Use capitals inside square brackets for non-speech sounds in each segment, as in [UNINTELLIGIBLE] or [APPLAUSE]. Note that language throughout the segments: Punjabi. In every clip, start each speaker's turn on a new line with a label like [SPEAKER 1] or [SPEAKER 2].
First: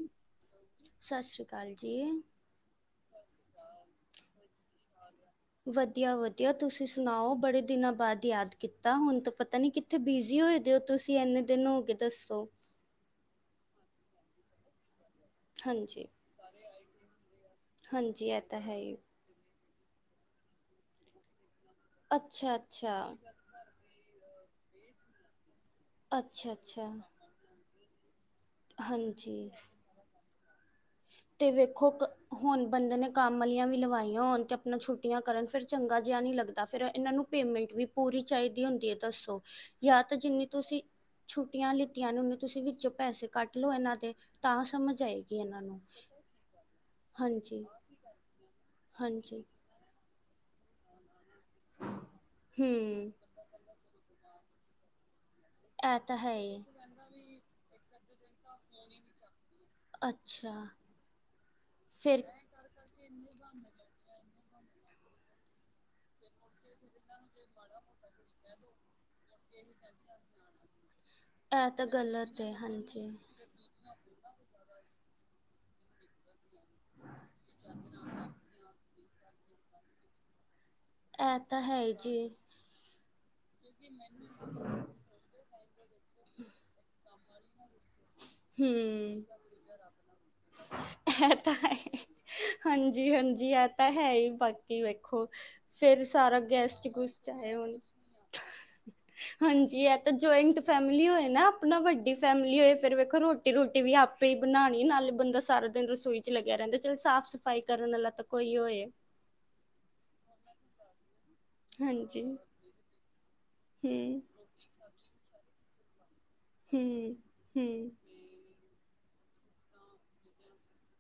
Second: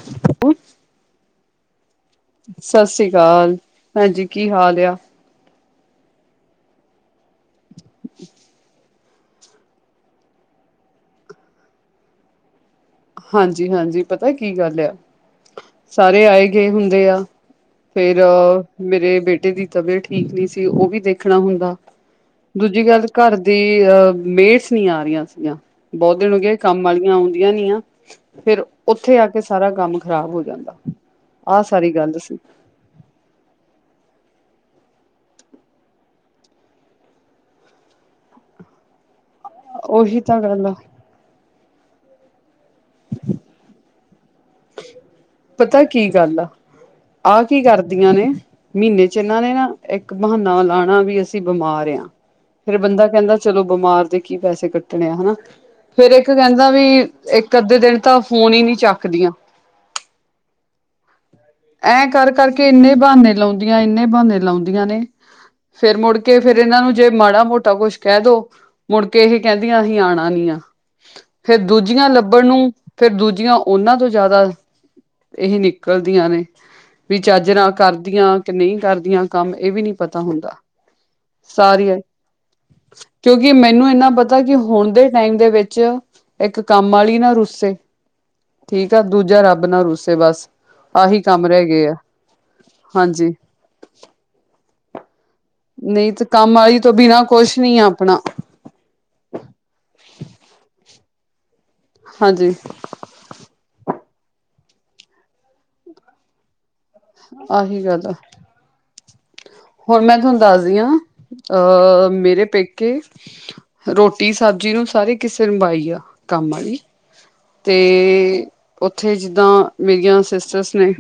[SPEAKER 1] [INAUDIBLE]
[SPEAKER 2] ਸਤ ਸ੍ਰੀ ਅਕਾਲ ਜੀ।
[SPEAKER 1] ਸਤ ਸ੍ਰੀ ਅਕਾਲ, ਹਾਂਜੀ ਕੀ ਹਾਲ ਆ।
[SPEAKER 2] ਵਧੀਆ- ਵਧੀਆ ਤੁਸੀਂ ਸੁਣਾਓ ਬੜੇ ਦਿਨਾਂ ਬਾਅਦ ਯਾਦ ਕੀਤਾ। ਹੁਣ ਤਾਂ ਪਤਾ ਨੀ ਕੀ - ਥੇ ਬਿਜ਼ੀ ਹੋਏ ਦੇ ਓ, ਤੁਸੀਂ ਐਨੇ ਦਿਨ ਹੋ ਗੇ ਦੱਸੋ।
[SPEAKER 1] ਹਾਂਜੀ- ਹਾਂਜੀ ਪਤਾ ਕੀ ਗੱਲ ਆ।
[SPEAKER 2] ਹਾਂਜੀ
[SPEAKER 1] ਸਾਰੇ ਆਏ ਗਏ ਹੁੰਦੇ ਆ। ਫੇਰ
[SPEAKER 2] ਹਾਂਜੀ ਇਹ ਤਾਂ ਹੈ ਹੀ
[SPEAKER 1] ਮੇਰੇ ਬੇਟੇ ਦੀ- ਤਬੀਅਤ ਠੀਕ ਨੀ ਸੀ। ਓ ਵੀ ਦੇਖਣਾ ਹੁੰਦਾ।
[SPEAKER 2] ਅੱਛਾ
[SPEAKER 1] ਦੂਜੀ
[SPEAKER 2] ਅੱਛਾ
[SPEAKER 1] ਗੱਲ ਘਰ- ਤੇ ਅਹ ਮੇਟਸ ਨੀ ਆ ਰਹੀਆਂ ਸੀਆਂ। ਬੋ ਦਿਨ ਹੋ
[SPEAKER 2] ਅੱਛਾ
[SPEAKER 1] ਗਏ ਕੰਮ
[SPEAKER 2] ਅੱਛਾ
[SPEAKER 1] ਵਾਲੀਆਂ ਆਉਂਦੀਆਂ ਨੀ ਆ। ਫੇਰ, ਓਥੇ ਆ ਕੇ
[SPEAKER 2] ਹਾਂਜੀ
[SPEAKER 1] ਸਾਰਾ ਕੰਮ ਖ਼ਰਾਬ ਹੋ ਜਾਂਦਾ।
[SPEAKER 2] ਤੇ
[SPEAKER 1] ਆਹ
[SPEAKER 2] ਵੇਖੋ
[SPEAKER 1] ਸਾਰੀ
[SPEAKER 2] ਕ
[SPEAKER 1] ਗੱਲ ਸੀ
[SPEAKER 2] ਹੁਣ- ਬੰਦੇ ਨੇ ਕੰਮ ਅਲੀਆਂ ਵੀ ਲਵਾਈਆਂ ਹੋਣ, ਤੇ ਆਪਣਾ ਛੁੱਟੀਆਂ ਕਰਨ, ਫੇਰ ਚੰਗਾ ਜਿਆ ਨੀ ਲੱਗਦਾ। ਫੇਰ ਏਨਾਂ ਨੂੰ ਪੇਮੈਂਟ ਵੀ- ਪੂਰੀ ਚਾਈਦੀ ਹੁੰਦੀ ਏ, ਦੱਸੋ। ਜਾਂ ਤੇ
[SPEAKER 1] ਉਹੀ ਤਾਂ
[SPEAKER 2] ਜਿੰਨੀ
[SPEAKER 1] ਗੱਲ ਆ
[SPEAKER 2] ਤੁਸੀਂ ਛੁੱਟੀਆਂ ਲਿੱਤੀਆਂ ਨੇ ਓਨੇ ਤੁਸੀਂ ਵਿੱਚੋਂ ਪੈਸੇ ਕੱਟ ਲਓ ਏਨਾਂ ਦੇ, ਤਾਂ ਸਮਝ ਆਏਗੀ ਏਨਾਂ ਨੂੰ।
[SPEAKER 1] ਠੀਕ ਗੱਲ ਆ, ਆ ਕੀ
[SPEAKER 2] ਹਾਂਜੀ
[SPEAKER 1] ਕਰਦੀਆਂ ਨੇ, ਮੀਨੇ 'ਚ
[SPEAKER 2] ਹਾਂਜੀ
[SPEAKER 1] ਏਨਾਂ ਨੇ ਨਾ- ਇੱਕ ਬਹਾਨਾ ਲਾਣਾ ਵੀ, ਅਸੀਂ ਬਮਾਰ ਆਂ। ਫੇਰ ਬੰਦਾ
[SPEAKER 2] ਹੂੰ
[SPEAKER 1] ਕੈਂਦਾ- ਚਲੋ, ਬਮਾਰ ਦੇ ਕੀ ਪੈਸੇ ਕੱਟਣੇ ਆ, ਹਨਾ।
[SPEAKER 2] ਇਹ
[SPEAKER 1] ਫੇਰ
[SPEAKER 2] ਤਾਂ
[SPEAKER 1] ਇੱਕ
[SPEAKER 2] ਹੈ ਹੀ
[SPEAKER 1] ਕੈਂਦਾ ਵੀ, ਇੱਕ ਅੱਧੇ ਦਿਨ ਤਾਂ ਫੋਨ ਈ ਨੀ ਚੱਕਦੀਆਂ।
[SPEAKER 2] ਅੱਛਾ।
[SPEAKER 1] ਐਂ
[SPEAKER 2] ਫਿਰ
[SPEAKER 1] ਕਰ ਕਰਕੇ ਇੰਨੇ ਬਹਾਨੇ ਲਾਉਂਦੀਆਂ, ਇੰਨੇ ਬਹਾਨੇ ਲਾਉਂਦੀਆਂ ਨੇ ਫੇਰ ਮੁੜ ਕੇ ਫੇਰ ਇਹਨਾਂ ਨੂੰ, ਜੇ ਮਾੜਾ ਮੋਟਾ ਕੁਛ ਕਹਿ ਦੋ ਮੁੜ ਕੇ ਇਹ ਕਹਿੰਦੀਆਂ ਅਸੀਂ ਆਉਣਾ ਨੀ ਆ, ਫੇਰ
[SPEAKER 2] ਇਹ ਤਾਂ
[SPEAKER 1] ਦੂਜੀਆਂ
[SPEAKER 2] ਗਲਤ
[SPEAKER 1] ਲੱਭਣ
[SPEAKER 2] ਹੈ
[SPEAKER 1] ਨੂੰ
[SPEAKER 2] ਹਾਂਜੀ
[SPEAKER 1] ਫੇਰ ਦੂਜੀਆਂ ਉਹਨਾਂ ਤੋਂ ਜ਼ਿਆਦਾ ਇਹ ਨਿਕਲਦੀਆਂ ਨੇ, ਵੀ ਚੱਜ ਨਾਲ ਕਰਦੀਆਂ ਨਹੀਂ ਕਰਦੀਆਂ ਕੰਮ, ਇਹ ਵੀ ਨਹੀਂ ਪਤਾ ਹੁੰਦਾ।
[SPEAKER 2] ਇਹ ਤਾਂ ਹੈ
[SPEAKER 1] ਸਾਰੀ,
[SPEAKER 2] ਹੀ ਜੀ
[SPEAKER 1] ਕਿਉਂਕਿ ਮੈਨੂੰ ਇੰਨਾ ਪਤਾ ਕਿ ਹੁਣ ਦੇ ਟਾਈਮ ਦੇ ਵਿੱਚ, ਇੱਕ ਕੰਮ ਵਾਲੀ ਨਾ ਰੁੱਸੇ ਠੀਕ ਆ,
[SPEAKER 2] ਹੂੰ
[SPEAKER 1] ਦੂਜਾ ਰੱਬ ਨਾ ਰੂਸੇ ਬਸ, ਆਹੀ
[SPEAKER 2] ਇਹ
[SPEAKER 1] ਕੰਮ ਰਹਿ ਗਏ ਆ
[SPEAKER 2] ਹਾਂਜੀ, ਹਾਂਜੀ ਆਹ ਤਾਂ ਹੈ ਹੀ ਬਾਕੀ ਵੇਖੋ ਫੇਰ
[SPEAKER 1] ਨਹੀਂ ਤੇ
[SPEAKER 2] ਸਾਰਾ,
[SPEAKER 1] ਕੰਮ ਵਾਲੀ
[SPEAKER 2] ਗੈਸਟ
[SPEAKER 1] ਤੋਂ ਬਿਨਾਂ
[SPEAKER 2] ਗੁਸਟ ਆਏ
[SPEAKER 1] ਕੁਛ ਨੀ
[SPEAKER 2] ਹੁਣ
[SPEAKER 1] ਆ ਆਪਣਾ
[SPEAKER 2] ਹਾਂਜੀ ਇਹ ਤਾਂ ਜੁਆਇੰਟ ਫੈਮਿਲੀ ਹੋਏ ਨਾ, ਆਪਣਾ ਵੱਡੀ
[SPEAKER 1] ਹਾਂਜੀ
[SPEAKER 2] ਫੈਮਿਲੀ ਹੋਏ ਫਿਰ ਰੋਟੀ-ਰੂਟੀ ਵੀ ਆਪੇ ਹੀ ਬਣਾਉਣੀ, ਨਾਲੇ ਬੰਦਾ ਸਾਰਾ ਦਿਨ ਰਸੋਈ ਲੱਗਿਆ ਰਹਿੰਦਾ, ਚਲ ਸਾਫ਼ ਸਫ਼ਾਈ
[SPEAKER 1] ਆਹੀ
[SPEAKER 2] ਕਰਨ
[SPEAKER 1] ਗੱਲ
[SPEAKER 2] ਵਾਲਾ
[SPEAKER 1] ਆ
[SPEAKER 2] ਤਾਂ ਕੋਈ ਹੋਏ।
[SPEAKER 1] ਹੁਣ ਮੈਂ ਤੁਹਾਨੂੰ ਦੱਸਦੀ ਹਾਂ, ਅਹ
[SPEAKER 2] ਹਾਂਜੀ
[SPEAKER 1] ਮੇਰੇ ਪੇਕੇ
[SPEAKER 2] ਹੂੰ
[SPEAKER 1] ਰੋਟੀ ਆਪ ਜੀ ਨੂੰ, ਸਾਰੇ ਕਿਸੇ ਨੂੰ ਬਾਈ ਆ ਕੰਮ ਵਾਲੀ।
[SPEAKER 2] ਹੂੰ, ਹੂੰ,
[SPEAKER 1] ਤੇ ਉੱਥੇ ਜਿੱਦਾਂ, ਮੇਰੀਆਂ ਸਿਸਟਰਸ ਨੇ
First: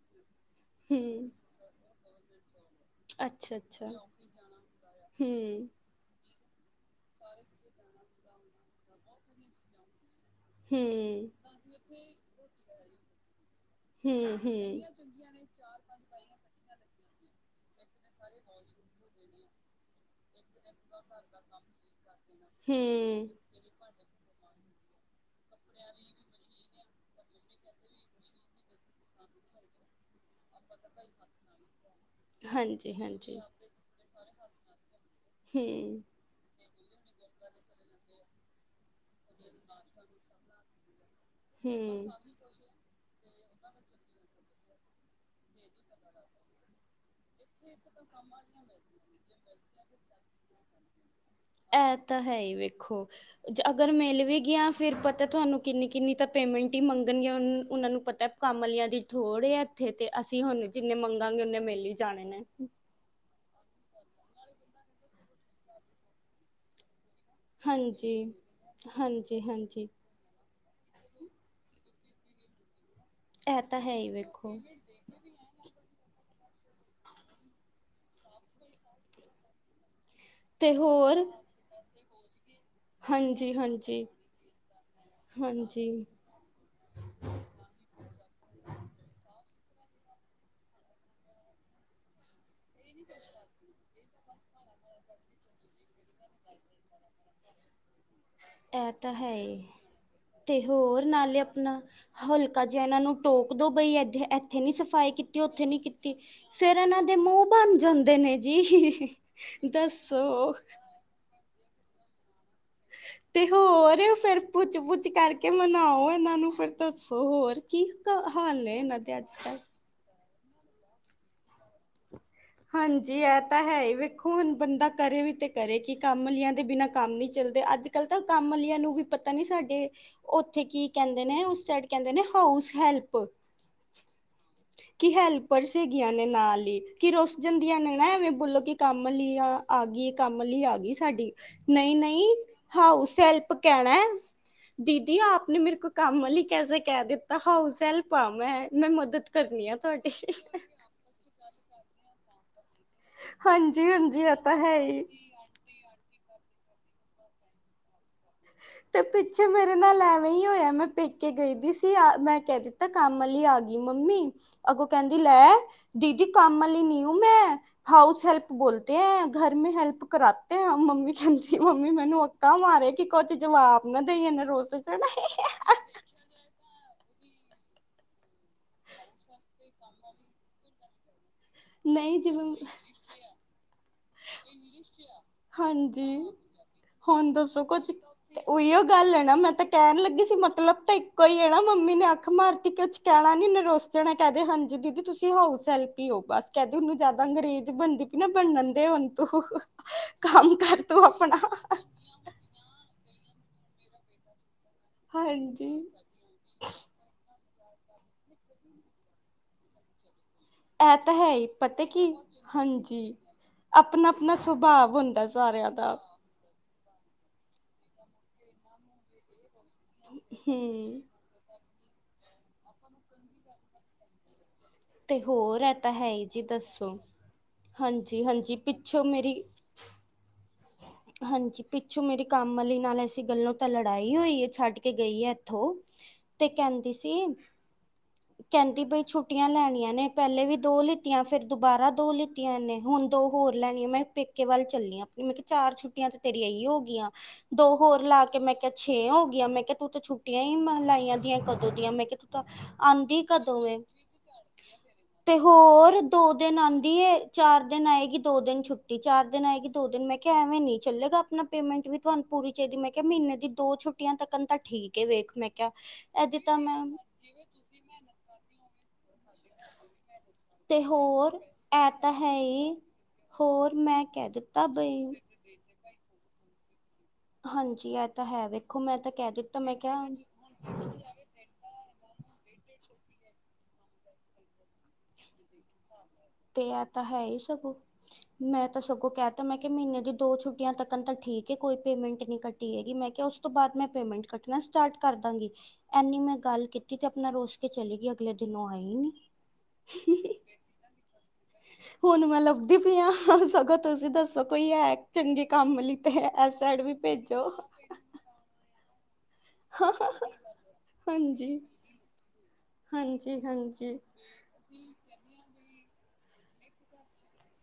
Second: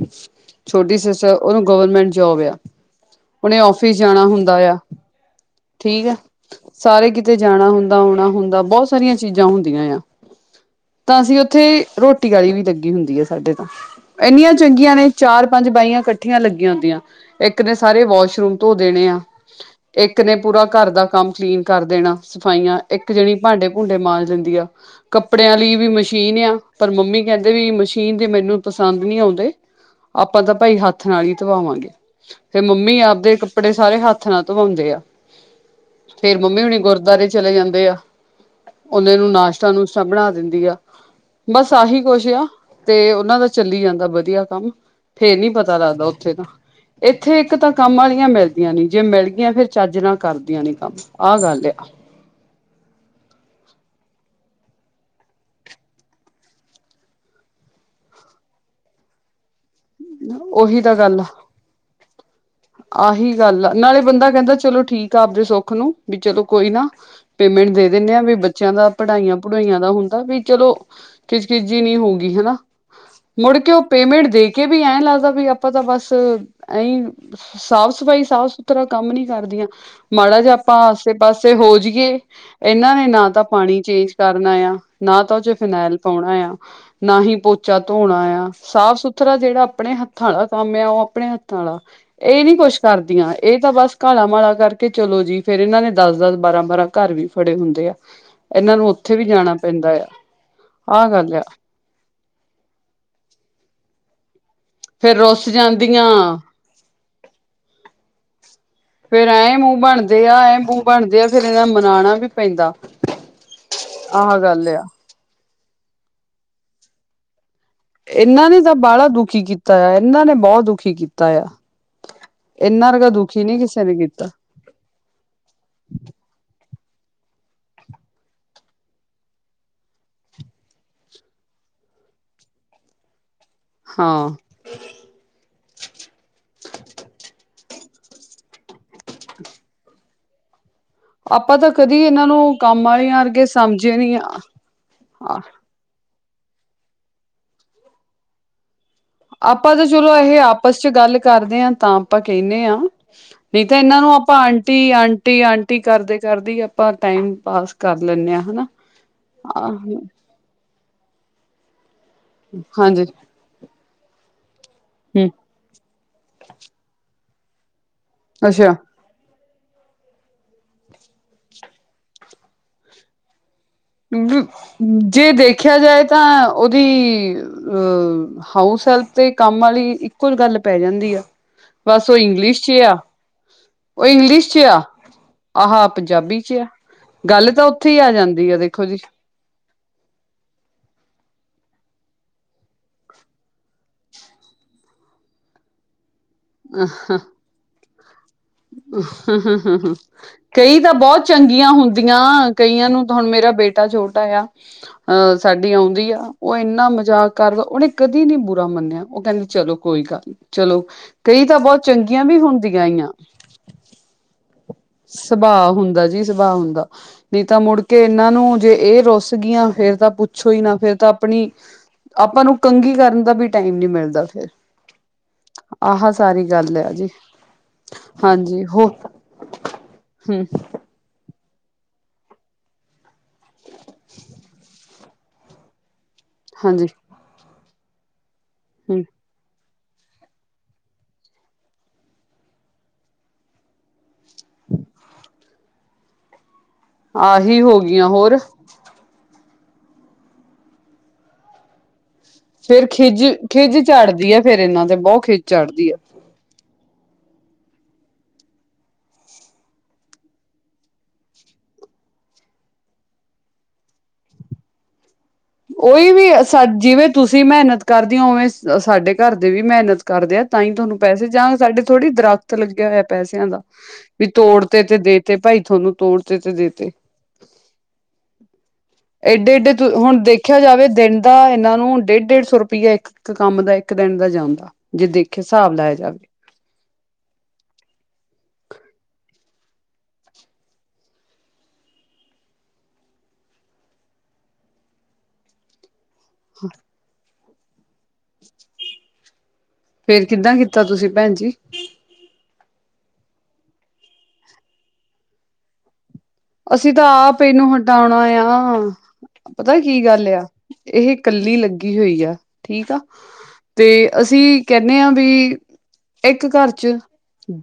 [SPEAKER 1] ਛੋਟੀ
[SPEAKER 2] ਹੂੰ।
[SPEAKER 1] ਸਿਸਟਰ, ਉਹਨੂੰ ਗਵਰਮੈਂਟ ਜੋਬ ਆ।
[SPEAKER 2] ਅੱਛਾ
[SPEAKER 1] ਉਹਨੇ
[SPEAKER 2] ਅੱਛਾ,
[SPEAKER 1] ਆਫਿਸ ਜਾਣਾ ਹੁੰਦਾ ਆ
[SPEAKER 2] ਹਮ।
[SPEAKER 1] ਠੀਕ ਹੈ, ਸਾਰੇ ਕਿਤੇ ਜਾਣਾ ਹੁੰਦਾ, ਆਣਾ ਹੁੰਦਾ, ਬਹੁਤ ਸਾਰੀਆਂ ਚੀਜ਼ਾਂ ਹੁੰਦੀਆਂ ਆ। ਤਾਂ
[SPEAKER 2] ਹੂੰ,
[SPEAKER 1] ਅਸੀਂ ਉੱਥੇ, ਰੋਟੀ ਵਾਲੀ ਵੀ ਲੱਗੀ ਹੁੰਦੀ ਹੈ ਸਾਡੇ ਤਾਂ,
[SPEAKER 2] ਹੂੰ,
[SPEAKER 1] ਇੰਨੀਆਂ
[SPEAKER 2] ਹੂੰ।
[SPEAKER 1] ਚੰਗੀਆਂ ਨੇ ਚਾਰ ਪੰਜ ਬਾਈਆਂ ਇਕੱਠੀਆਂ ਲੱਗੀਆਂ ਹੁੰਦੀਆਂ, ਇੱਕ ਨੇ ਸਾਰੇ ਵਾਸ਼ਰੂਮ ਧੋ ਦੇਣੇ ਆ ਇੱਕ ਨੇ ਪੂਰਾ ਘਰ ਦਾ ਕੰਮ ਕਲੀਨ ਕਰ ਦੇਣਾ ਸਫਾਈਆਂ, ਇੱਕ
[SPEAKER 2] ਹੂੰ।
[SPEAKER 1] ਜਣੀ ਭਾਂਡੇ ਭੂੰਡੇ ਮਾਂਜ ਲੈਂਦੀ ਆ, ਕੱਪੜਿਆਂ ਲਈ ਵੀ ਮਸ਼ੀਨ ਆ, ਪਰ ਮੰਮੀ ਕਹਿੰਦੇ ਵੀ ਮਸ਼ੀਨ ਤੇ ਮੈਨੂੰ ਪਸੰਦ ਨਹੀਂ ਆਉਂਦੇ ਆਪਾਂ ਤਾਂ ਭਾਈ, ਹੱਥ ਨਾਲ ਹੀ ਧਵਾਵਾਂਗੇ। ਤੇ
[SPEAKER 2] ਹਾਂਜੀ,
[SPEAKER 1] ਮੰਮੀ ਆਪਦੇ
[SPEAKER 2] ਹਾਂਜੀ।
[SPEAKER 1] ਕੱਪੜੇ, ਸਾਰੇ ਹੱਥ ਨਾਲ ਧਵਾਉਂਦੇ ਆ।
[SPEAKER 2] ਹਮ।
[SPEAKER 1] ਫੇਰ ਮੰਮੀ ਹੁਣੀ ਗੁਰਦੁਆਰੇ ਚਲੇ ਜਾਂਦੇ ਆ, ਆਉਂਦਿਆਂ ਨੂੰ ਨਾਸ਼ਤਾ- ਨੂਸ਼ਤਾ ਬਣਾ ਦਿੰਦੀ ਆ। ਬਸ ਆਹੀ
[SPEAKER 2] ਹੂੰ।
[SPEAKER 1] ਕੁਛ ਆ, ਤੇ ਉਹਨਾਂ ਦਾ ਚੱਲੀ ਜਾਂਦਾ ਵਧੀਆ ਕੰਮ। ਫੇਰ ਨੀ ਪਤਾ ਲੱਗਦਾ ਉੱਥੇ ਤਾਂ, ਇੱਥੇ ਇੱਕ ਤਾਂ ਕੰਮ ਵਾਲੀਆਂ ਮਿਲਦੀਆਂ ਨੀ। ਜੇ ਮਿਲ ਗਈਆਂ, ਫਿਰ ਚੱਜ ਨਾਲ ਕਰਦੀਆਂ ਨੀ ਕੰਮ, ਆਹ ਗੱਲ ਆ।
[SPEAKER 2] ਇਹ ਤਾਂ ਹੈ ਹੀ ਵੇਖੋ। ਅਗਰ ਮਿਲ ਵੀ ਗਿਆ, ਫਿਰ ਪਤਾ ਤੁਹਾਨੂੰ ਕਿੰਨੀ- ਕਿੰਨੀ ਤਾਂ ਪੇਮੈਂਟ ਹੀ ਮੰਗਣਗੀਆਂ, ਉਹਨਾਂ ਨੂੰ ਪਤਾ ਕੰਮ ਵਲੀਆਂ ਦੀ ਥੋੜ ਹੈ ਇੱਥੇ, ਤੇ ਅਸੀਂ ਹੁਣੂੰ
[SPEAKER 1] ਉਹੀ ਤਾਂ
[SPEAKER 2] ਜਿੰਨੇ
[SPEAKER 1] ਗੱਲ ਆ
[SPEAKER 2] ਮੰਗਾਂਗੇ ਓਨੇ ਮਿਲ ਹੀ ਜਾਣੇ ਨੇ।
[SPEAKER 1] ਆਹੀ ਗੱਲ ਆ, ਨਾਲੇ ਬੰਦਾ ਕਹਿੰਦਾ ਚਲੋ ਠੀਕ ਆ ਆਪਦੇ ਸੁੱਖ ਨੂੰ, ਵੀ ਚਲੋ ਕੋਈ ਨਾ। ਪੇਮੈਂਟ ਦੇ ਦਿੰਨੇ ਆ
[SPEAKER 2] ਹਾਂਜੀ,
[SPEAKER 1] ਵੀ ਬੱਚਿਆਂ ਦਾ ਪੜ੍ਹਾਈਆਂ
[SPEAKER 2] ਹਾਂਜੀ,
[SPEAKER 1] ਪੜੂਈਆਂ
[SPEAKER 2] ਹਾਂਜੀ
[SPEAKER 1] ਦਾ ਹੁਣ। ਵੀ ਚਲੋ ਖਿੱਚ ਖਿੱਚ ਜੀ ਨੀ ਹੋਊਗੀ ਹਨਾ।
[SPEAKER 2] ਇਹ
[SPEAKER 1] ਮੁੜਕੇ
[SPEAKER 2] ਤਾਂ
[SPEAKER 1] ਉਹ
[SPEAKER 2] ਹੈ ਹੀ
[SPEAKER 1] ਪੇਮੈਂਟ ਦੇ
[SPEAKER 2] ਵੇਖੋ
[SPEAKER 1] ਕੇ ਵੀ ਐਂ ਲੱਗਦਾ ਵੀ ਆਪਾਂ ਤਾਂ ਬਸ ਐਈ। ਸਾਫ਼ ਸਫ਼ਾਈ, ਸਾਫ਼-ਸੁਥਰਾ ਕੰਮ ਨੀ ਕਰਦੀਆਂ ਮਾੜਾ ਜਾ
[SPEAKER 2] ਤੇ
[SPEAKER 1] ਆਪਾਂ ਆਸੇ
[SPEAKER 2] ਹੋਰ
[SPEAKER 1] ਪਾਸੇ। ਤੇ ਹੋ ਜੀ ਏ। ਇਹਨਾਂ ਨੇ ਨਾ ਤਾਂ
[SPEAKER 2] ਹਾਂਜੀ,
[SPEAKER 1] ਪਾਣੀ
[SPEAKER 2] ਹਾਂਜੀ,
[SPEAKER 1] ਚੇਂਜ ਕਰਨਾ ਆ, ਨਾ ਤਾਂ ਓ ਚ
[SPEAKER 2] ਹਾਂਜੀ
[SPEAKER 1] ਫਰਨੈਲ ਪਾਉਣਾ ਆ। ਨਾ ਹੀ ਪੋਚਾ ਧੋਣਾ ਆ ਸਾਫ ਸੁਥਰਾ ਜਿਹੜਾ ਆਪਣੇ ਹੱਥਾਂ ਆਲਾ ਕੰਮ ਆ ਓ ਆਪਣੇ ਹੱਥਾਂ ਆਲਾ। ਇਹ ਨੀ ਕੁੱਛ ਕਰਦੀਆਂ ਇਹ ਤਾਂ ਬਸ ਘਾਲਾਂ ਮਾਲਾ ਕਰਕੇ ਚਲੋ ਜੀ ਫੇਰ ਇਹਨਾਂ ਨੇ ਦੱਸ ਦਸ, ਬਾਰਾਂ, ਬਾਰਾਂ। ਘਰ ਵੀ ਫੜੇ ਹੁੰਦੇ ਆ। ਇਹਨਾਂ ਨੂੰ
[SPEAKER 2] ਇਹ ਤਾਂ
[SPEAKER 1] ਉੱਥੇ ਵੀ ਜਾਣਾ
[SPEAKER 2] ਹੈਈ
[SPEAKER 1] ਪੈਂਦਾ ਆ
[SPEAKER 2] ਤੇ ਹੋਰ
[SPEAKER 1] ਆਹ ਗੱਲ
[SPEAKER 2] ਨਾਲੇ
[SPEAKER 1] ਆ
[SPEAKER 2] ਆਪਣਾ। ਹਲਕਾ ਜਾ ਇਹਨਾਂ ਨੂੰ ਟੋਕ ਦੋ ਬਈ ਇ ਇੱਥੇ ਨੀ ਸਫ਼ਾਈ
[SPEAKER 1] ਫੇਰ
[SPEAKER 2] ਕੀਤੀ
[SPEAKER 1] ਰੁੱਸ
[SPEAKER 2] ਉੱਥੇ ਨੀ ਕੀਤੀ।
[SPEAKER 1] ਜਾਂਦੀਆਂ
[SPEAKER 2] ਫੇਰ ਇਹਨਾਂ ਦੇ ਮੂੰਹ ਬਣ ਜਾਂਦੇ ਨੇ ਜੀ।
[SPEAKER 1] ਫੇਰ ਐਂ ਮੂੰਹ ਬਣਦੇ ਆ
[SPEAKER 2] ਦੱਸੋ
[SPEAKER 1] ਐ ਮੂੰਹ ਬਣਦੇ ਆ ਫੇਰ ਇਹਨਾ ਨੂੰ ਮਨਾਣਾ ਵੀ ਪੈਂਦਾ।
[SPEAKER 2] ਤੇ ਹੋਰ
[SPEAKER 1] ਆਹ
[SPEAKER 2] ਫੇਰ
[SPEAKER 1] ਗੱਲ
[SPEAKER 2] ਪੁੱਚ
[SPEAKER 1] ਆ
[SPEAKER 2] ਪੁੱਚ ਕਰਕੇ ਮਨਾਓ ਇਹਨਾਂ ਨੂੰ ਫਿਰ ਦੱਸੋ ਹੋਰ। ਕੀ
[SPEAKER 1] ਇਹਨਾਂ ਨੇ,
[SPEAKER 2] ਹਾਲ
[SPEAKER 1] ਤਾਂ
[SPEAKER 2] ਇਹਨਾਂ
[SPEAKER 1] ਵਾਲਾ
[SPEAKER 2] ਦੇ
[SPEAKER 1] ਦੁਖੀ
[SPEAKER 2] ਅੱਜ-ਕੱਲ੍ਹ
[SPEAKER 1] ਕੀਤਾ ਆ, ਇਹਨਾਂ ਨੇ ਬੋ ਦੁੱਖੀ ਕੀਤਾ ਆ। ਇਹਨਾਂ ਵਰਗਾ
[SPEAKER 2] ਹਾਂਜੀ, ਐ
[SPEAKER 1] ਦੁਖੀ
[SPEAKER 2] ਤੇ
[SPEAKER 1] ਨੀ ਕਿਸੇ
[SPEAKER 2] ਹੈਈ
[SPEAKER 1] ਨੇ ਕੀਤਾ
[SPEAKER 2] ਵੇਖੋ ਹੁਣ। ਬੰਦਾ ਕਰੇ ਵੀ ਤਾਂ ਕਰੇ ਕਿ ਕੰਮ ਆਲੀਆਂ ਦੇ ਬਿਨਾਂ ਕੰਮ ਨੀ ਚੱਲਦੇ, ਅੱਜ-ਕੱਲ੍ਹ ਤਾਂ ਕੰਮ ਆਲੀਆਂ ਨੂੰ ਵੀ ਪਤਾ ਨੇ ਸਾਡੇ। ਉੱਥੇ ਕੀ ਕਹਿੰਦੇ ਨੇ? ਉਸ ਸਾਈਡ ਕਹਿੰਦੇ ਨੇ, ਹਾਊਸ ਹੈਲਪ।
[SPEAKER 1] ਹਾਂ।
[SPEAKER 2] ਕੀ ਹੈਲਪਰਸ ਹੈਗੀਆਂ ਨੇ ਨਾਲ ਈ? ਕਿ ਰਸ ਜਾਂਦੀਆਂ ਨੇ ਨਾ ਐਵੇਂ ਬੋਲੋ, ਕਿ ਕੰਮ ਲਈ ਆ ਆ ਗੀ, ਕੰਮ ਲਈ ਆ ਗੀ। ਸਾਡੀ
[SPEAKER 1] ਆਪਾਂ ਤਾਂ
[SPEAKER 2] ਨਈ
[SPEAKER 1] ਕਦੀ
[SPEAKER 2] ਨਈ
[SPEAKER 1] ਇਹਨਾਂ ਨੂੰ ਕੰਮ
[SPEAKER 2] ਹਾਊਸ
[SPEAKER 1] ਵਾਲੀਆਂ ਵਰਗੇ
[SPEAKER 2] ਸੈਲਪ ਕਹਿਣਾ,
[SPEAKER 1] ਸਮਝੇ ਨੀ
[SPEAKER 2] ਦੀਦੀ ਆਪ ਨੇ ਮੇਰੇ ਕੋ ਕੰਮ ਆਲੀ ਕੈਸੇ ਕਹਿ ਦਿੱਤਾ? ਹਾਊਸ ਹੈਲਪ ਆ ਮੈਂ ਮੈਂ ਮਦਦ ਕਰਨੀ
[SPEAKER 1] ਆਪਾਂ
[SPEAKER 2] ਆ
[SPEAKER 1] ਤਾਂ
[SPEAKER 2] ਤੁਹਾਡੀ
[SPEAKER 1] ਚਲੋ, ਇਹ ਆਪਸ ਚ ਗੱਲ ਕਰਦੇ ਆ। ਤਾਂ ਆਪਾਂ ਕਹਿਣੇ ਆ। ਨਹੀਂ ਤਾਂ
[SPEAKER 2] ਹਾਂਜੀ
[SPEAKER 1] ਇਹਨਾਂ ਨੂੰ
[SPEAKER 2] ਹਾਂਜੀ ਇਹ
[SPEAKER 1] ਆਪਾਂ
[SPEAKER 2] ਤਾਂ
[SPEAKER 1] ਆਂਟੀ,
[SPEAKER 2] ਹੈ ਹੀ
[SPEAKER 1] ਆਂਟੀ, ਆਂਟੀ, ਕਰਦੇ-ਕਰਦੇ ਆਪਾਂ ਟਾਈਮ ਪਾਸ ਕਰ ਲੈਣੇ।
[SPEAKER 2] ਤੇ ਪਿੱਛੇ ਮੇਰੇ ਨਾਲ ਹੋਇਆ, ਮੈਂ ਪੇਕੇ ਗਈ ਦੀ ਸੀ ਮੈਂ ਕਹਿ ਦਿੱਤਾ
[SPEAKER 1] ਹਾਂਜੀ
[SPEAKER 2] ਕੰਮ ਆਲੀ ਆ ਗੀ ਮੰਮੀ। ਅੱਗੋਂ ਕਹਿੰਦੀ
[SPEAKER 1] ਹਮ
[SPEAKER 2] ਲੈ ਦੀਦੀ ਕੰਮ ਆਲੀ ਨੀ ਹੁਤ ਮੈਂ ਹਾਊਸ ਹੈਲਪ
[SPEAKER 1] ਅੱਛਾ
[SPEAKER 2] ਬੋਲਦੇ ਐ। ਗਰ ਮੇ ਹੈਲਪ ਕਰਾਤੇ ਆ ਮੰਮੀ ਕਹਿੰਦੀ ਮੰਮੀ ਮੈਨੂੰ ਹੱਕਾਂ ਮਾਰੇ, ਕਿ ਕੁੱਝ ਜਵਾਬ
[SPEAKER 1] ਜੇ ਦੇਖਿਆ ਜਾਏ ਤਾਂ ਉਹਦੀ, ਅਹ ਹਾਊਸ ਹੈਲਪ ਤੇ ਕੰਮ ਆਲੀ, ਇੱਕੋ ਗੱਲ ਪੈ ਜਾਂਦੀ ਆ, ਬਸ ਉਹ ਇੰਗਲਿਸ਼ ਚ ਆ। ਓ ਇੰਗਲਿਸ਼ ਚ ਆ, ਆ ਹਾਂ
[SPEAKER 2] ਹਾਂਜੀ
[SPEAKER 1] ਪੰਜਾਬੀ ਚ ਆ। ਗੱਲ ਤਾਂ ਉੱਥੇ ਈ ਆ ਜਾਂਦੀ ਆ। ਦੇਖੋ ਜੀ।
[SPEAKER 2] ਕੈਣਾ ਮੈਂ ਤਾਂ ਕਹਿਣ ਲੱਗੀ ਸੀ, ਮਤਲਬ ਤਾਂ ਇੱਕੋ ਈ ਐ ਨਾ? ਮੰਮੀ ਨੇ ਅੱਖ ਮਾਰਤੀ ਕੁਛ ਕਹਿਣਾ ਨੀ ਏਨੇ ਰੁੱਸ। ਸਗੋ ਕਹਿੰਦੇ ਹਾਂਜੀ, ਦੀਦੀ ਤੁਸੀਂ ਹਾਊਸ ਹੈਲਪ ਈ ਓ ਬਸ। ਕਹਿੰਦੀ, ਉਹਨੂੰ ਜਿਆਦਾ ਅੰਗਰੇਜ਼ ਬਣਦੀ ਪਈ ਨਾ, ਬਣਨ ਦੇ ਤੂੰ
[SPEAKER 1] ਹੂੰ ਹੂੰ ਹੂੰ ਹੂੰ,
[SPEAKER 2] ਕੰਮ
[SPEAKER 1] ਕਈ
[SPEAKER 2] ਕਰ
[SPEAKER 1] ਤਾਂ
[SPEAKER 2] ਤੂੰ
[SPEAKER 1] ਬਹੁਤ
[SPEAKER 2] ਆਪਣਾ
[SPEAKER 1] ਚੰਗੀਆਂ, ਦੀਆਂ ਕਈਆਂ ਨੂੰ ਤਾਂ ਹੁਣ ਮੇਰਾ ਬੇਟਾ ਛੋਟਾ ਆ। ਅਹ,
[SPEAKER 2] ਹਾਂਜੀ
[SPEAKER 1] ਸਾਡੀ ਆਉਂਦੀ ਆ। ਉਹ ਇੰਨਾ ਮਜ਼ਾਕ ਕਰ ਉਹਨੇ ਕਦੀ ਨੀ ਬੁਰਾ ਮੰਨਿਆ, ਉਹ ਕਹਿੰਦੀ ਚਲੋ ਕੋਈ ਗੱਲ ਨੀ। ਚਲੋ,
[SPEAKER 2] ਇਹ ਹੈ
[SPEAKER 1] ਕਈ
[SPEAKER 2] ਹੀ
[SPEAKER 1] ਤਾਂ ਬਹੁਤ
[SPEAKER 2] ਪਤਾ ਕੀ
[SPEAKER 1] ਚੰਗੀਆਂ ਵੀ ਹੁੰਦੀਆਂ
[SPEAKER 2] ਹਾਂਜੀ
[SPEAKER 1] ਆਂ।
[SPEAKER 2] ਆਪਣਾ ਆਪਣਾ ਸੁਭਾਵ
[SPEAKER 1] ਸੁਭਾਅ ਹੁੰਦਾ ਜੀ ਸੁਭਾਅ ਹੁੰਦਾ, ਨਹੀਂ ਤਾਂ ਮੁੜ ਕੇ ਇਹਨਾਂ ਨੂ ਜੇ ਏ ਰੁਸ ਗਈਆਂ? ਫੇਰ ਤਾਂ ਪੁੱਛੋ ਈ ਨਾ, ਫੇਰ
[SPEAKER 2] ਹੂੰ
[SPEAKER 1] ਤਾਂ ਆਪਣੀ ਆਪਾਂ ਨੂੰ, ਕੰਘੀ ਕਰਨ ਦਾ ਵੀ ਟਾਈਮ ਨਹੀਂ ਮਿਲਦਾ ਫੇਰ।
[SPEAKER 2] ਤੇ ਹੋਰ ਹੈ ਤਾਂ ਹੈ
[SPEAKER 1] ਆਹ
[SPEAKER 2] ਹੀ ਜੀ।
[SPEAKER 1] ਸਾਰੀ ਗੱਲ ਆ
[SPEAKER 2] ਦੱਸੋ।
[SPEAKER 1] ਜੀ।
[SPEAKER 2] ਹਾਂਜੀ, ਹਾਂਜੀ। ਪਿੱਛੋਂ ਮੇਰੀ
[SPEAKER 1] ਹਮ।
[SPEAKER 2] ਹਾਂਜੀ। ਪਿੱਛੋਂ, ਮੇਰੀ ਕੰਮ ਵਾਲੀ ਨਾਲ ਐਸੀੇ ਗੱਲੋਂ ਤਾਂ ਲੜਾਈ ਹੋਈ ਹੈ, ਛੱਡ ਕੇ ਗਈ ਹੈ ਇੱਥੋਂ।
[SPEAKER 1] ਹ [INAUDIBLE]
[SPEAKER 2] ਤੇ ਕਹਿੰਦੀ ਸੀ, ਕਹਿੰਦੀ ਬਈ
[SPEAKER 1] ਹੂੰ
[SPEAKER 2] ਛੁੱ ਟਟੀਆਂ ਲੈਣੀਆਂ ਨੇ। ਪਹਿਲੇ ਵੀ ਦੋ ਲਿੱਤੀਆਂ, ਫੇਰ ਦੁਬਾਰਾ ਦੋ ਲਿੱਤੀਆਂ ਇਹਨੇ, ਹੁਣ ਦੋ ਹੋਰ ਲੈਣੀਆਂ। ਮੈਂ ਕਿਆ ਪੇ ਪੇਕੇ ਵੱਲ ਚੱਲਣੀ ਆ। ਮੈਂ ਕਿਹਾ, ਚਾਰ ਛੁੱਟੀਆਂ ਤੇ ਤੇਰੀ ਇਹੀ ਹੋ ਗਈਆਂ।
[SPEAKER 1] ਆਹੀ
[SPEAKER 2] ਦੋ
[SPEAKER 1] ਹੋ
[SPEAKER 2] ਹੋਰ
[SPEAKER 1] ਗਈਆਂ
[SPEAKER 2] ਲਾ ਕੇ ਮੈਂ ਮੈੰ ਕਿਹਾ, ਛੇ ਹੋ ਗਈਆਂ, ਮੈਂ ਕਿਹਾ, ਤੂੰ ਤਾਂ ਛੁੱਟੀਆਂ ਹੀ ਮਹਲਾਈਆਂ ਦੀਆਂ, ਕਦੋਂ ਦੀਆਂ, ਮੈਂ ਕਿਹਾ ਤੂੰ ਤਾਂ
[SPEAKER 1] ਫੇਰ
[SPEAKER 2] ਆਉਂਦੀ
[SPEAKER 1] ਖਿਜ-
[SPEAKER 2] ਕਦੋਂ ਏ
[SPEAKER 1] ਖਿੱਜ ਚੜਦੀ ਆ। ਫਿਰ ਇਹਨਾਂ ਤੇ ਬਹੁਤ ਖਿੱਜ ਚੜਦੀ ਆ।
[SPEAKER 2] ਦੋ ਦਿਨ ਆਂਦੀ ਏ, ਚਾਰ ਦਿਨ ਆਏਗੀ, ਦੋ ਦਿਨ ਛੁੱਟੀ। ਚਾਰ ਦਿਨ ਆਏਗੀ, ਦੋ ਦਿਨ। ਮੈਂ ਕਿਹਾ, ਐਵੇ ਨੀ ਚੱਲੇਗਾ। ਆਪਣਾ ਪੇਮੈਂਟ ਵੀ ਤੁਹਾਨੂੰ ਪੂਰੀ ਚਾਹੀਦੀ। ਮੈਂ ਕਿਹਾ, ਮਹੀਨੇ ਦੀ ਦੋ ਛੁੱਟੀਆਂ ਤੱਕਨ ਤਾਂ ਠੀਕ ਏ ਵੇਖ, ਮੈਂ ਕਿਹਾ
[SPEAKER 1] ਉਹੀ ਵੀ
[SPEAKER 2] ਇਹਦੀ ਤਾਂ
[SPEAKER 1] ਸਾ
[SPEAKER 2] ਮੈਂ
[SPEAKER 1] ਜਿਵੇਂ, ਤੁਸੀਂ ਮਿਹਨਤ ਕਰਦੇ ਹੋ, ਉਵੇਂ ਸਾਡੇ। ਘਰਦੇ ਵੀ ਮਿਹਨਤ ਕਰਦੇ ਆ। ਤਾਂਹੀ,
[SPEAKER 2] ਤੇ
[SPEAKER 1] ਤੁਹਾਨੂੰ ਪੈਸੇ
[SPEAKER 2] ਹੋਰ
[SPEAKER 1] ਜਾਂ ਸਾਡੇ
[SPEAKER 2] ਇਹ
[SPEAKER 1] ਥੋੜ੍ਹੀ
[SPEAKER 2] ਤਾਂ ਹੈ
[SPEAKER 1] ਦਰਖੱਤ
[SPEAKER 2] ਹੀ
[SPEAKER 1] ਲੱਗਿਆ ਹੋਇਆ, ਪੈਸਿਆਂ ਦਾ।
[SPEAKER 2] ਹੋਰ ਮੈਂ
[SPEAKER 1] ਵੀ
[SPEAKER 2] ਕਹਿ ਦਿੱਤਾ
[SPEAKER 1] ਤੋੜਤੇ ਤੇ
[SPEAKER 2] ਬਈ
[SPEAKER 1] ਦੇਤੇ, ਭਾਈ। ਤੁਹਾਨੂੰ ਤੋੜਤੇ ਤੇ ਦੇਤੇ।
[SPEAKER 2] ਹਾਂਜੀ, ਐਹ ਤਾਂ ਹੈ। ਵੇਖੋ, ਮੈਂ ਤਾਂ ਕਹਿ
[SPEAKER 1] ਏਡੇ
[SPEAKER 2] ਦਿੱਤਾ।
[SPEAKER 1] ਏਡੇ
[SPEAKER 2] ਮੈਂ ਕਿਹਾ
[SPEAKER 1] ਹੁਣ ਦੇਖਿਆ ਜਾਵੇ, ਦਿਨ ਦਾ ਇਹਨਾਂ ਨੂੰ ਡੇਢ -ਡੇਢ ਸੌ ਰੁਪਏ ਇੱਕ ਕੰਮ ਦਾ ਇੱਕ ਦਿਨ ਦਾ ਜਾਂਦਾ। ਜੇ ਦੇਖੇ, ਹਿਸਾਬ ਲਾਇਆ ਜਾਵੇ
[SPEAKER 2] ਤੇ ਐ ਤਾਂ ਹੈ ਹੀ, ਸਗੋਂ ਮੈਂ ਤਾਂ ਸਗੋਂ ਕਹਿਤਾ ਮੈਂ ਕਿਹਾ ਮਹੀਨੇ ਦੀ ਦੋ ਛੁੱਟੀਆਂ ਤਕਨ ਤਾਂ ਠੀਕ ਹੈ ਕੋਈ ਪੇਮੈਂਟ ਨੀ ਕੱਟ ਕਟਣੀ ਮੈਂ ਕਿਹਾ ਉਸ ਤੋਂ ਬਾਅਦ ਮੈਂ ਪੇਮੈਂਟ ਕੱਟਣਾ ਸਟਾਰਟ ਕਰ ਦਾਂਗੀ ਐਨੀ ਮੈਂ ਗੱਲ ਕੀਤੀ ਤੇ ਆਪਣਾ ਰੁਸ ਕੇ ਚਲੀ ਗਈ ਅਗਲੇ ਦਿਨ ਉਹ ਆਈ ਈ ਨੀ
[SPEAKER 1] ਫਿਰ ਕਿੱਦਾਂ ਕੀਤਾ ਤੁਸੀਂ ਭੈਣ ਜੀ।
[SPEAKER 2] ਹੁਣ ਮੈਂ ਲੱਭਦੀ ਪਈ ਆ ਸਗੋਂ ਤੁਸੀਂ ਦੱਸੋ ਕੋਈ ਹੈ ਚੰਗੇ ਕੰਮ ਵਾਲੀ ਤੇ ਐਸ
[SPEAKER 1] ਅਸੀਂ ਤਾਂ ਆਪ ਇਹਨੂੰ ਹਟਾਉਣਾ ਆ ਪਤਾ ਕੀ ਗੱਲ ਆ? ਇਹ ਕੱਲੀ
[SPEAKER 2] ਹਾਂਜੀ
[SPEAKER 1] ਲੱਗੀ ਹੋਈ ਆ। ਠੀਕ ਆ।
[SPEAKER 2] ਹਾਂਜੀ
[SPEAKER 1] ਤੇ
[SPEAKER 2] ਹਾਂਜੀ
[SPEAKER 1] ਅਸੀਂ ਕਹਿਨੇ ਆ ਵੀ ਇਕ ਘਰ 'ਚ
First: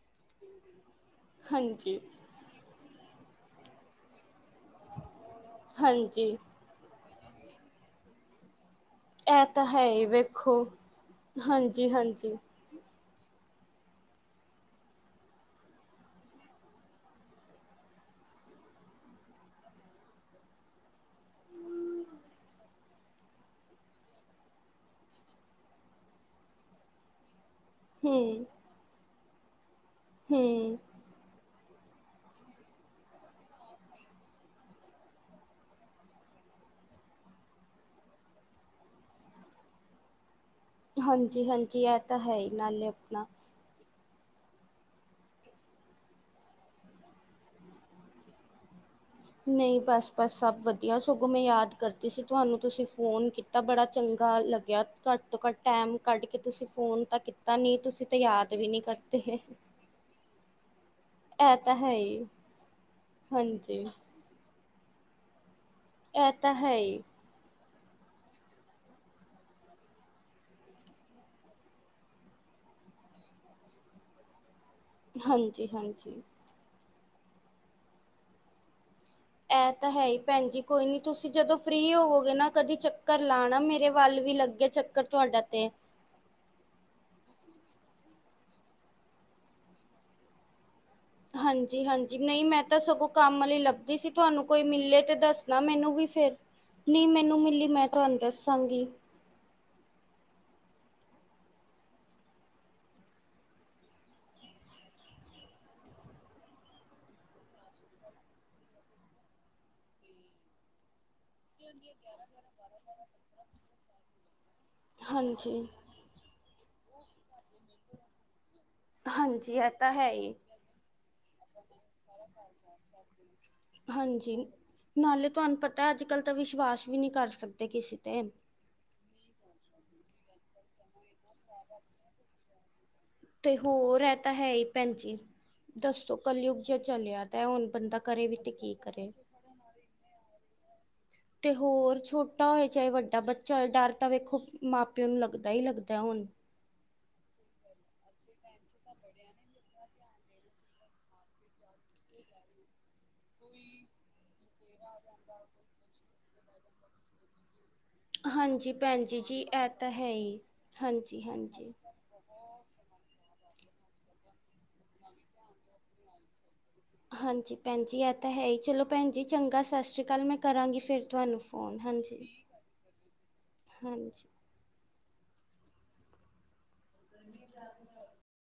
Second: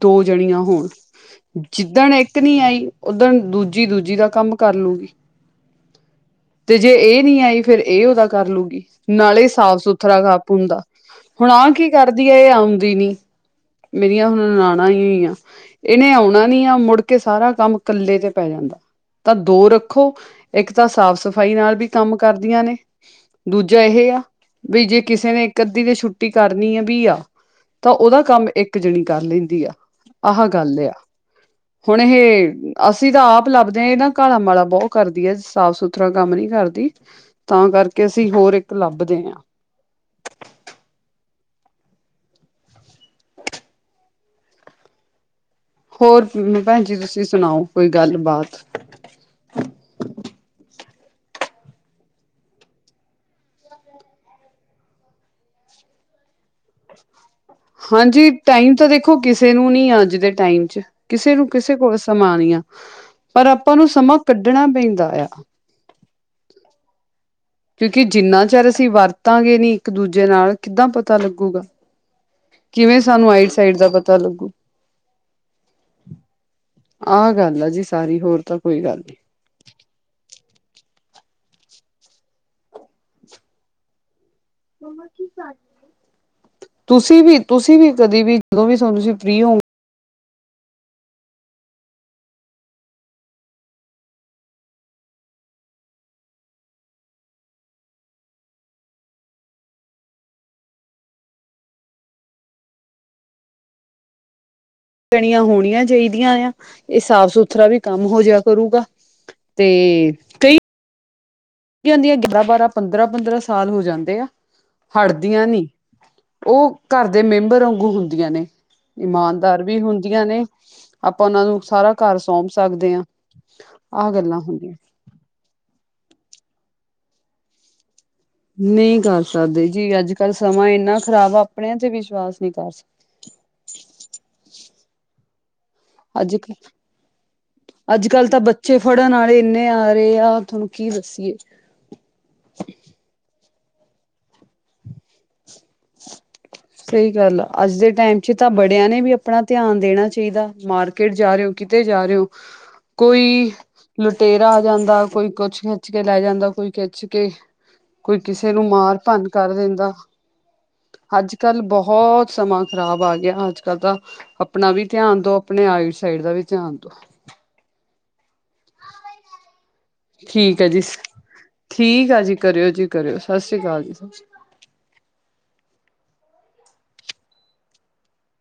[SPEAKER 1] ਦੋ ਜਣੀਆਂ ਹੋਣ,
[SPEAKER 2] ਹਾਂਜੀ
[SPEAKER 1] ਜਿੱਦਣ ਇਕ ਨੀ ਆਈ ਉੱਦਨ ਦੂਜੀ-ਦੂਜੀ ਦਾ ਕੰਮ ਕਰ ਲੂਗੀ
[SPEAKER 2] ਹਾਂਜੀ
[SPEAKER 1] ਤੇ ਜੇ ਇਹ ਨੀ ਆਈ ਫਿਰ ਇਹ ਉਹਦਾ ਕਰ ਲੂਗੀ। ਨਾਲੇ
[SPEAKER 2] ਇਹ ਤਾਂ
[SPEAKER 1] ਸਾਫ
[SPEAKER 2] ਹੈ ਹੀ
[SPEAKER 1] ਸੁਥਰਾ ਕਪ
[SPEAKER 2] ਵੇਖੋ
[SPEAKER 1] ਹੁੰਦਾ। ਹੁਣ ਆਹ ਕੀ
[SPEAKER 2] ਹਾਂਜੀ
[SPEAKER 1] ਕਰਦੀ
[SPEAKER 2] ਹਾਂਜੀ
[SPEAKER 1] ਏ, ਇਹ ਆਉਂਦੀ ਨੀ ਮੇਰੀਆਂ ਹੁਣ ਨਨਾਣਾਂ ਨੀ ਆ ਇਹਨੇ ਆਉਣਾ ਨੀ ਆ ਮੁੜ ਕੇ ਸਾਰਾ ਕੰਮ ਕੱਲੇ ਦੇ ਪੈ ਜਾਂਦਾ ਤਾਂ ਦੋ ਰੱਖੋ ਇਕ ਤਾਂ ਸਾਫ਼-ਸਫ਼ਾਈ ਨਾਲ ਵੀ ਕੰਮ ਕਰਦੀਆਂ ਨੇ ਦੂਜਾ ਇਹ ਆ ਬੀ ਜੇ ਕਿਸੀ ਨੇ ਇਕ ਅੱਧੀ ਨੇ ਛੁੱਟੀ ਕਰਨੀ ਵੀ ਆ ਤਾਂ ਉਹਦਾ
[SPEAKER 2] ਹੂੰ
[SPEAKER 1] ਕੰਮ ਇੱਕ ਜਣੀ ਕਰ ਲੈਂਦੀ ਆ, ਆਹਾ ਗੱਲ
[SPEAKER 2] ਹੂੰ
[SPEAKER 1] ਆ। ਹੁਣ ਇਹ ਅਸ ਅਸੀਂ ਤਾਂ ਆਪ ਲੱਭਦੇ ਏ ਨਾ ਕਾਲਾ-ਮਾਲਾ ਬਹੁਤ ਕਰਦੀ ਏ, ਸਾਫ਼ ਸੁਥਰਾ ਕੰਮ ਨੀ ਕਰਦੀ। ਤਾਂ ਕਰਕੇ, ਅਸੀਂ ਹੋਰ ਇੱਕ ਲੱਭਦੇ ਆ।
[SPEAKER 2] ਹਾਂਜੀ ਹਾਂਜੀ, ਐ ਤਾਂ ਹੈ ਹੀ ਨਾਲੇ ਆਪਨਾ
[SPEAKER 1] ਹੋਰ ਮ ਭੈਣ ਜੀ ਤੁਸੀਂ ਸੁਣਾਓ ਕੋਈ ਗੱਲਬਾਤ
[SPEAKER 2] ਨਹੀਂ ਬਸ-ਬਸ ਸਭ ਵਧੀਆ ਸਗੋਂ ਮੈਂ ਯਾਦ ਕਰਦੀ ਸੀ ਤੁਹਾਨੂੰ ਤੁਸੀਂ ਫ਼ੋਨ ਕੀਤ ਤਾ ਬੜਾ ਚੰਗਾ ਲੱਗਿਆ ਘੱਟ ਤੋਂ ਘੱਟ ਟੈਮ ਕੱਢ ਕੇ ਤੁਸੀਂ ਫੋਨ ਤਾਂ ਕੀਤ ਤਾਂ ਨੀ ਤੁਸੀਂ ਤੇ ਯਾਦ ਵੀ ਨੀ ਕਰਦੇ
[SPEAKER 1] ਹੁਣੀ ਆ ਅੱਜ ਦੇ ਟਾਈਮ 'ਚ ਕਿਸੇ ਨੂੰ
[SPEAKER 2] ਇਹ ਤਾਂ
[SPEAKER 1] ਕਿਸੇ
[SPEAKER 2] ਹੈ
[SPEAKER 1] ਕੋਲ
[SPEAKER 2] ਹੀ
[SPEAKER 1] ਸਮਾਂ ਨਈ ਆ ਪਰ ਆਪਾਂ
[SPEAKER 2] ਹਾਂਜੀ
[SPEAKER 1] ਨੂੰ ਸਮਾਂ ਕੱਢਣਾ ਪੈਂਦਾ ਆ
[SPEAKER 2] ਐਹ ਤਾਂ ਹੈ ਈ
[SPEAKER 1] ਕਿਉਂਕਿ ਜਿੰਨਾ ਚਿਰ ਅਸੀਂ ਵਰਤਾਂਗੇ ਨੀ ਇੱਕ ਦੂਜੇ ਨਾਲ ਕਿੱਦਾਂ ਪਤਾ ਲੱਗੂਗਾ ਕਿਵੇਂ ਸਾਨੂੰ ਆਈਡ ਸਾਈਡ ਦਾ ਪਤਾ ਲੱਗੂ
[SPEAKER 2] ਹਾਂਜੀ, ਹਾਂਜੀ
[SPEAKER 1] ਆਹ ਗੱਲ ਆ ਜੀ ਸਾਰੀ ਹੋਰ ਤਾਂ ਕੋਈ ਗੱਲ ਨੀ।
[SPEAKER 2] ਐਹ ਤਾਂ ਹੈ ਹੀ ਭੈਣ ਜੀ ਕੋਈ ਨੀ ਤੁਸੀਂ ਜਦੋਂ ਫਰੀ ਹੋਵੋਗੇ ਨਾ ਕਦੀ ਚੱਕਰ ਲਾਣਾ ਮੇਰੇ ਵੱਲ ਵੀ ਲੱਗੇ। ਚੱਕਰ ਤੁਹਾਡਾ ਤੇ
[SPEAKER 1] ਤੁਸੀਂ ਵੀ ਤੁਸੀਂ ਵੀ ਕਦੀ ਵੀ ਜਦੋਂ ਵੀ ਸਾਮ ਚ ਫਰੀ ਹੋਵੋ
[SPEAKER 2] ਹਾਂਜੀ, ਹਾਂਜੀ ਨਈ ਮੈਂ ਤਾਂ ਸਗੋਂ ਕੰਮ ਆਲੀ ਲੱਭਦੀ ਸੀ ਤੁਹਾਨੂੰ ਕੋਈ ਮਿਲੇ ਤੇ ਦੱਸਣਾ ਮੈਨੂੰ ਵੀ ਫੇਰ ਨਈ ਮੈਨੂੰ ਮਿਲੀ ਮੈਂ ਤੁਹਾਨੂੰ ਦੱਸਾਂਗੀ
[SPEAKER 1] ਕਣੀਆਂ ਹੋਣੀਆਂ ਚਾਹੀਦੀਆਂ ਏ ਆ ਇਹ ਸਾਫ਼ -ਸੁਥਰਾ ਵੀ ਕੰਮ ਹੋ ਜੇਆ ਕਰੂਗਾ। ਤੇ [UNINTELLIGIBLE] ਦੀਆ‌ ਗਿਆਰਾਂ ਬਾਰਾਂ, ਪੰਦਰਾਂ-ਪੰਦਰਾਂ ਸਾਲ ਹੋ ਜਾਂਦੇ ਆ ਹੜਦੀਆਂ
[SPEAKER 2] ਹਾਂਜੀ,
[SPEAKER 1] ਨੀ ਉਹ ਘਰ ਦੇ ਮੈਂਬਰ ਆਗੂ ਹੁੰਦੀਆਂ ਨੇ
[SPEAKER 2] ਹਾਂਜੀ
[SPEAKER 1] ਇਮਾਨਦਾਰ
[SPEAKER 2] ਇਹ
[SPEAKER 1] ਵੀ
[SPEAKER 2] ਤਾਂ ਹੈ
[SPEAKER 1] ਹੁੰਦੀਆਂ
[SPEAKER 2] ਹੀ
[SPEAKER 1] ਨੇ ਆਪਾਂ ਉਹਨਾਂ ਨੂੰ ਸਾਰਾ ਘਰ ਸੌਂਪ ਸਕਦੇ ਆ। ਆਹ
[SPEAKER 2] ਹਾਂਜੀ।
[SPEAKER 1] ਗੱਲਾਂ ਹੁੰਦੀਆਂ
[SPEAKER 2] ਨਾਲੇ ਤੁਹਾਨੂੰ ਪਤਾ ਅੱਜ ਕੱਲ ਤਾਂ ਵਿਸ਼ਵਾਸ ਵੀ ਨਈ ਕਰ ਸਕਦੇ ਕਿਸੇ ਤੇ
[SPEAKER 1] ਨਈ ਕਰ ਸਕਦੇ ਜੀ ਅੱਜ ਕੱਲ੍ਹ ਸਮਾਂ ਏਨਾ ਖ਼ਰਾਬ ਆ ਆਪਣਿਆਂ ਤੇ ਵਿਸ਼ਵਾਸ ਨੀਂ ਕਰ ਸਕ
[SPEAKER 2] ਤੇ ਹੋਰ ਐਹ ਤਾਂ ਹੈ ਹੀ ਭੈਣਜੀ ਦੱਸੋ
[SPEAKER 1] ਅੱਜ ਕ
[SPEAKER 2] ਕੱਲਯੁਗ ਜਿਹਾ ਚੱਲਿਆ ਤੈ ਹੁਣ ਬੰਦਾ
[SPEAKER 1] ਅੱਜ
[SPEAKER 2] ਕਰੇ
[SPEAKER 1] ਕੱਲ੍ਹ
[SPEAKER 2] ਵੀ
[SPEAKER 1] ਤਾਂ
[SPEAKER 2] ਤੇ ਕੀ
[SPEAKER 1] ਬੱਚੇ
[SPEAKER 2] ਕਰੇ।
[SPEAKER 1] ਫੜਨ ਆਲੇ ਇੰਨੇ ਆ ਰੇ ਆ ਥੋਨੂੰ ਕੀ ਦੱਸੀਏ
[SPEAKER 2] ਤੇ ਹੋਰ ਛੋਟਾ ਹੋਏ ਚਾਹੇ ਵੱਡਾ ਬੱਚਾ ਹੋਏ ਡਰ ਤਾਂ ਵੇਖੋ ਮ ਮਾਂ ਪਿਓ ਨੂੰ ਲੱਗਦਾ ਹੀ ਲੱਗਦਾ ਹੁਣ
[SPEAKER 1] ਸਹੀ ਗੱਲ ਆ ਅੱਜ ਦੇ ਟਾਈਮ ਚ ਤਾਂ ਬੜਿਆ ਨੇ ਵੀ ਆਪਣਾ ਧਿਆਨ ਦੇਣਾ ਚਾਹੀਦਾ ਮਾਰ ਕੀਟ ਜਾ ਰਹੇ ਹੋ ਕਿਤੇ ਜਾ ਰਹੇ ਹੋ ਕੋਈ ਲੁਟੇਰਾ ਆ ਜਾਂਦਾ ਕੋਈ ਕੁਛ ਖਿੱਚ ਕੇ ਲੈ ਜਾਂਦਾ ਕੋਈ ਖਿੱਚ ਕੇ ਕੋਈ ਕਿਸੇ ਨੂੰ
[SPEAKER 2] ਹਾਂਜੀ
[SPEAKER 1] ਮਾਰ
[SPEAKER 2] ਭੈਣ ਜੀ
[SPEAKER 1] ਭੰਨ
[SPEAKER 2] ਜੀ
[SPEAKER 1] ਕਰ
[SPEAKER 2] ਇਹ ਤਾਂ
[SPEAKER 1] ਦੇਂਦਾ
[SPEAKER 2] ਹੈ ਹੀ ਹਾਂਜੀ
[SPEAKER 1] ਅੱਜ ਕੱਲ
[SPEAKER 2] ਹਾਂਜੀ।
[SPEAKER 1] ਬਹੁਤ ਸਮਾਂ ਖ਼ਰਾਬ ਆ ਗਿਆ ਅੱਜ ਕੱਲ ਤਾਂ ਆਪਣਾ ਵੀ ਧਿਆਨ ਦੋ ਆਪਣੇ ਆਈਡ ਸਾਈਡ ਦਾ ਵੀ ਧਿਆਨ ਦੋ
[SPEAKER 2] ਹਾਂਜੀ ਭੈਣ ਜੀ ਐਹ ਤਾਂ ਹੈ ਹੀ ਚਲੋ ਭੈਣ ਜੀ ਚੰਗਾ ਸਤਿ ਸ਼੍ਰੀ ਕੱਲ ਮੈਂ
[SPEAKER 1] ਠੀਕ ਹੈ
[SPEAKER 2] ਕਰਾਂਗੀ
[SPEAKER 1] ਜੀ
[SPEAKER 2] ਫਿਰ ਤੁਹਾਨੂੰ ਫੋਨ
[SPEAKER 1] ਠੀਕ ਆ
[SPEAKER 2] ਹਾਂਜੀ,
[SPEAKER 1] ਜੀ ਕਰਿਓ ਜੀ ਕਰਿਓ ਸਤਿ ਸ੍ਰੀ ਅਕਾਲ ਜੀ।
[SPEAKER 2] ਹਾਂਜੀ [UNINTELLIGIBLE]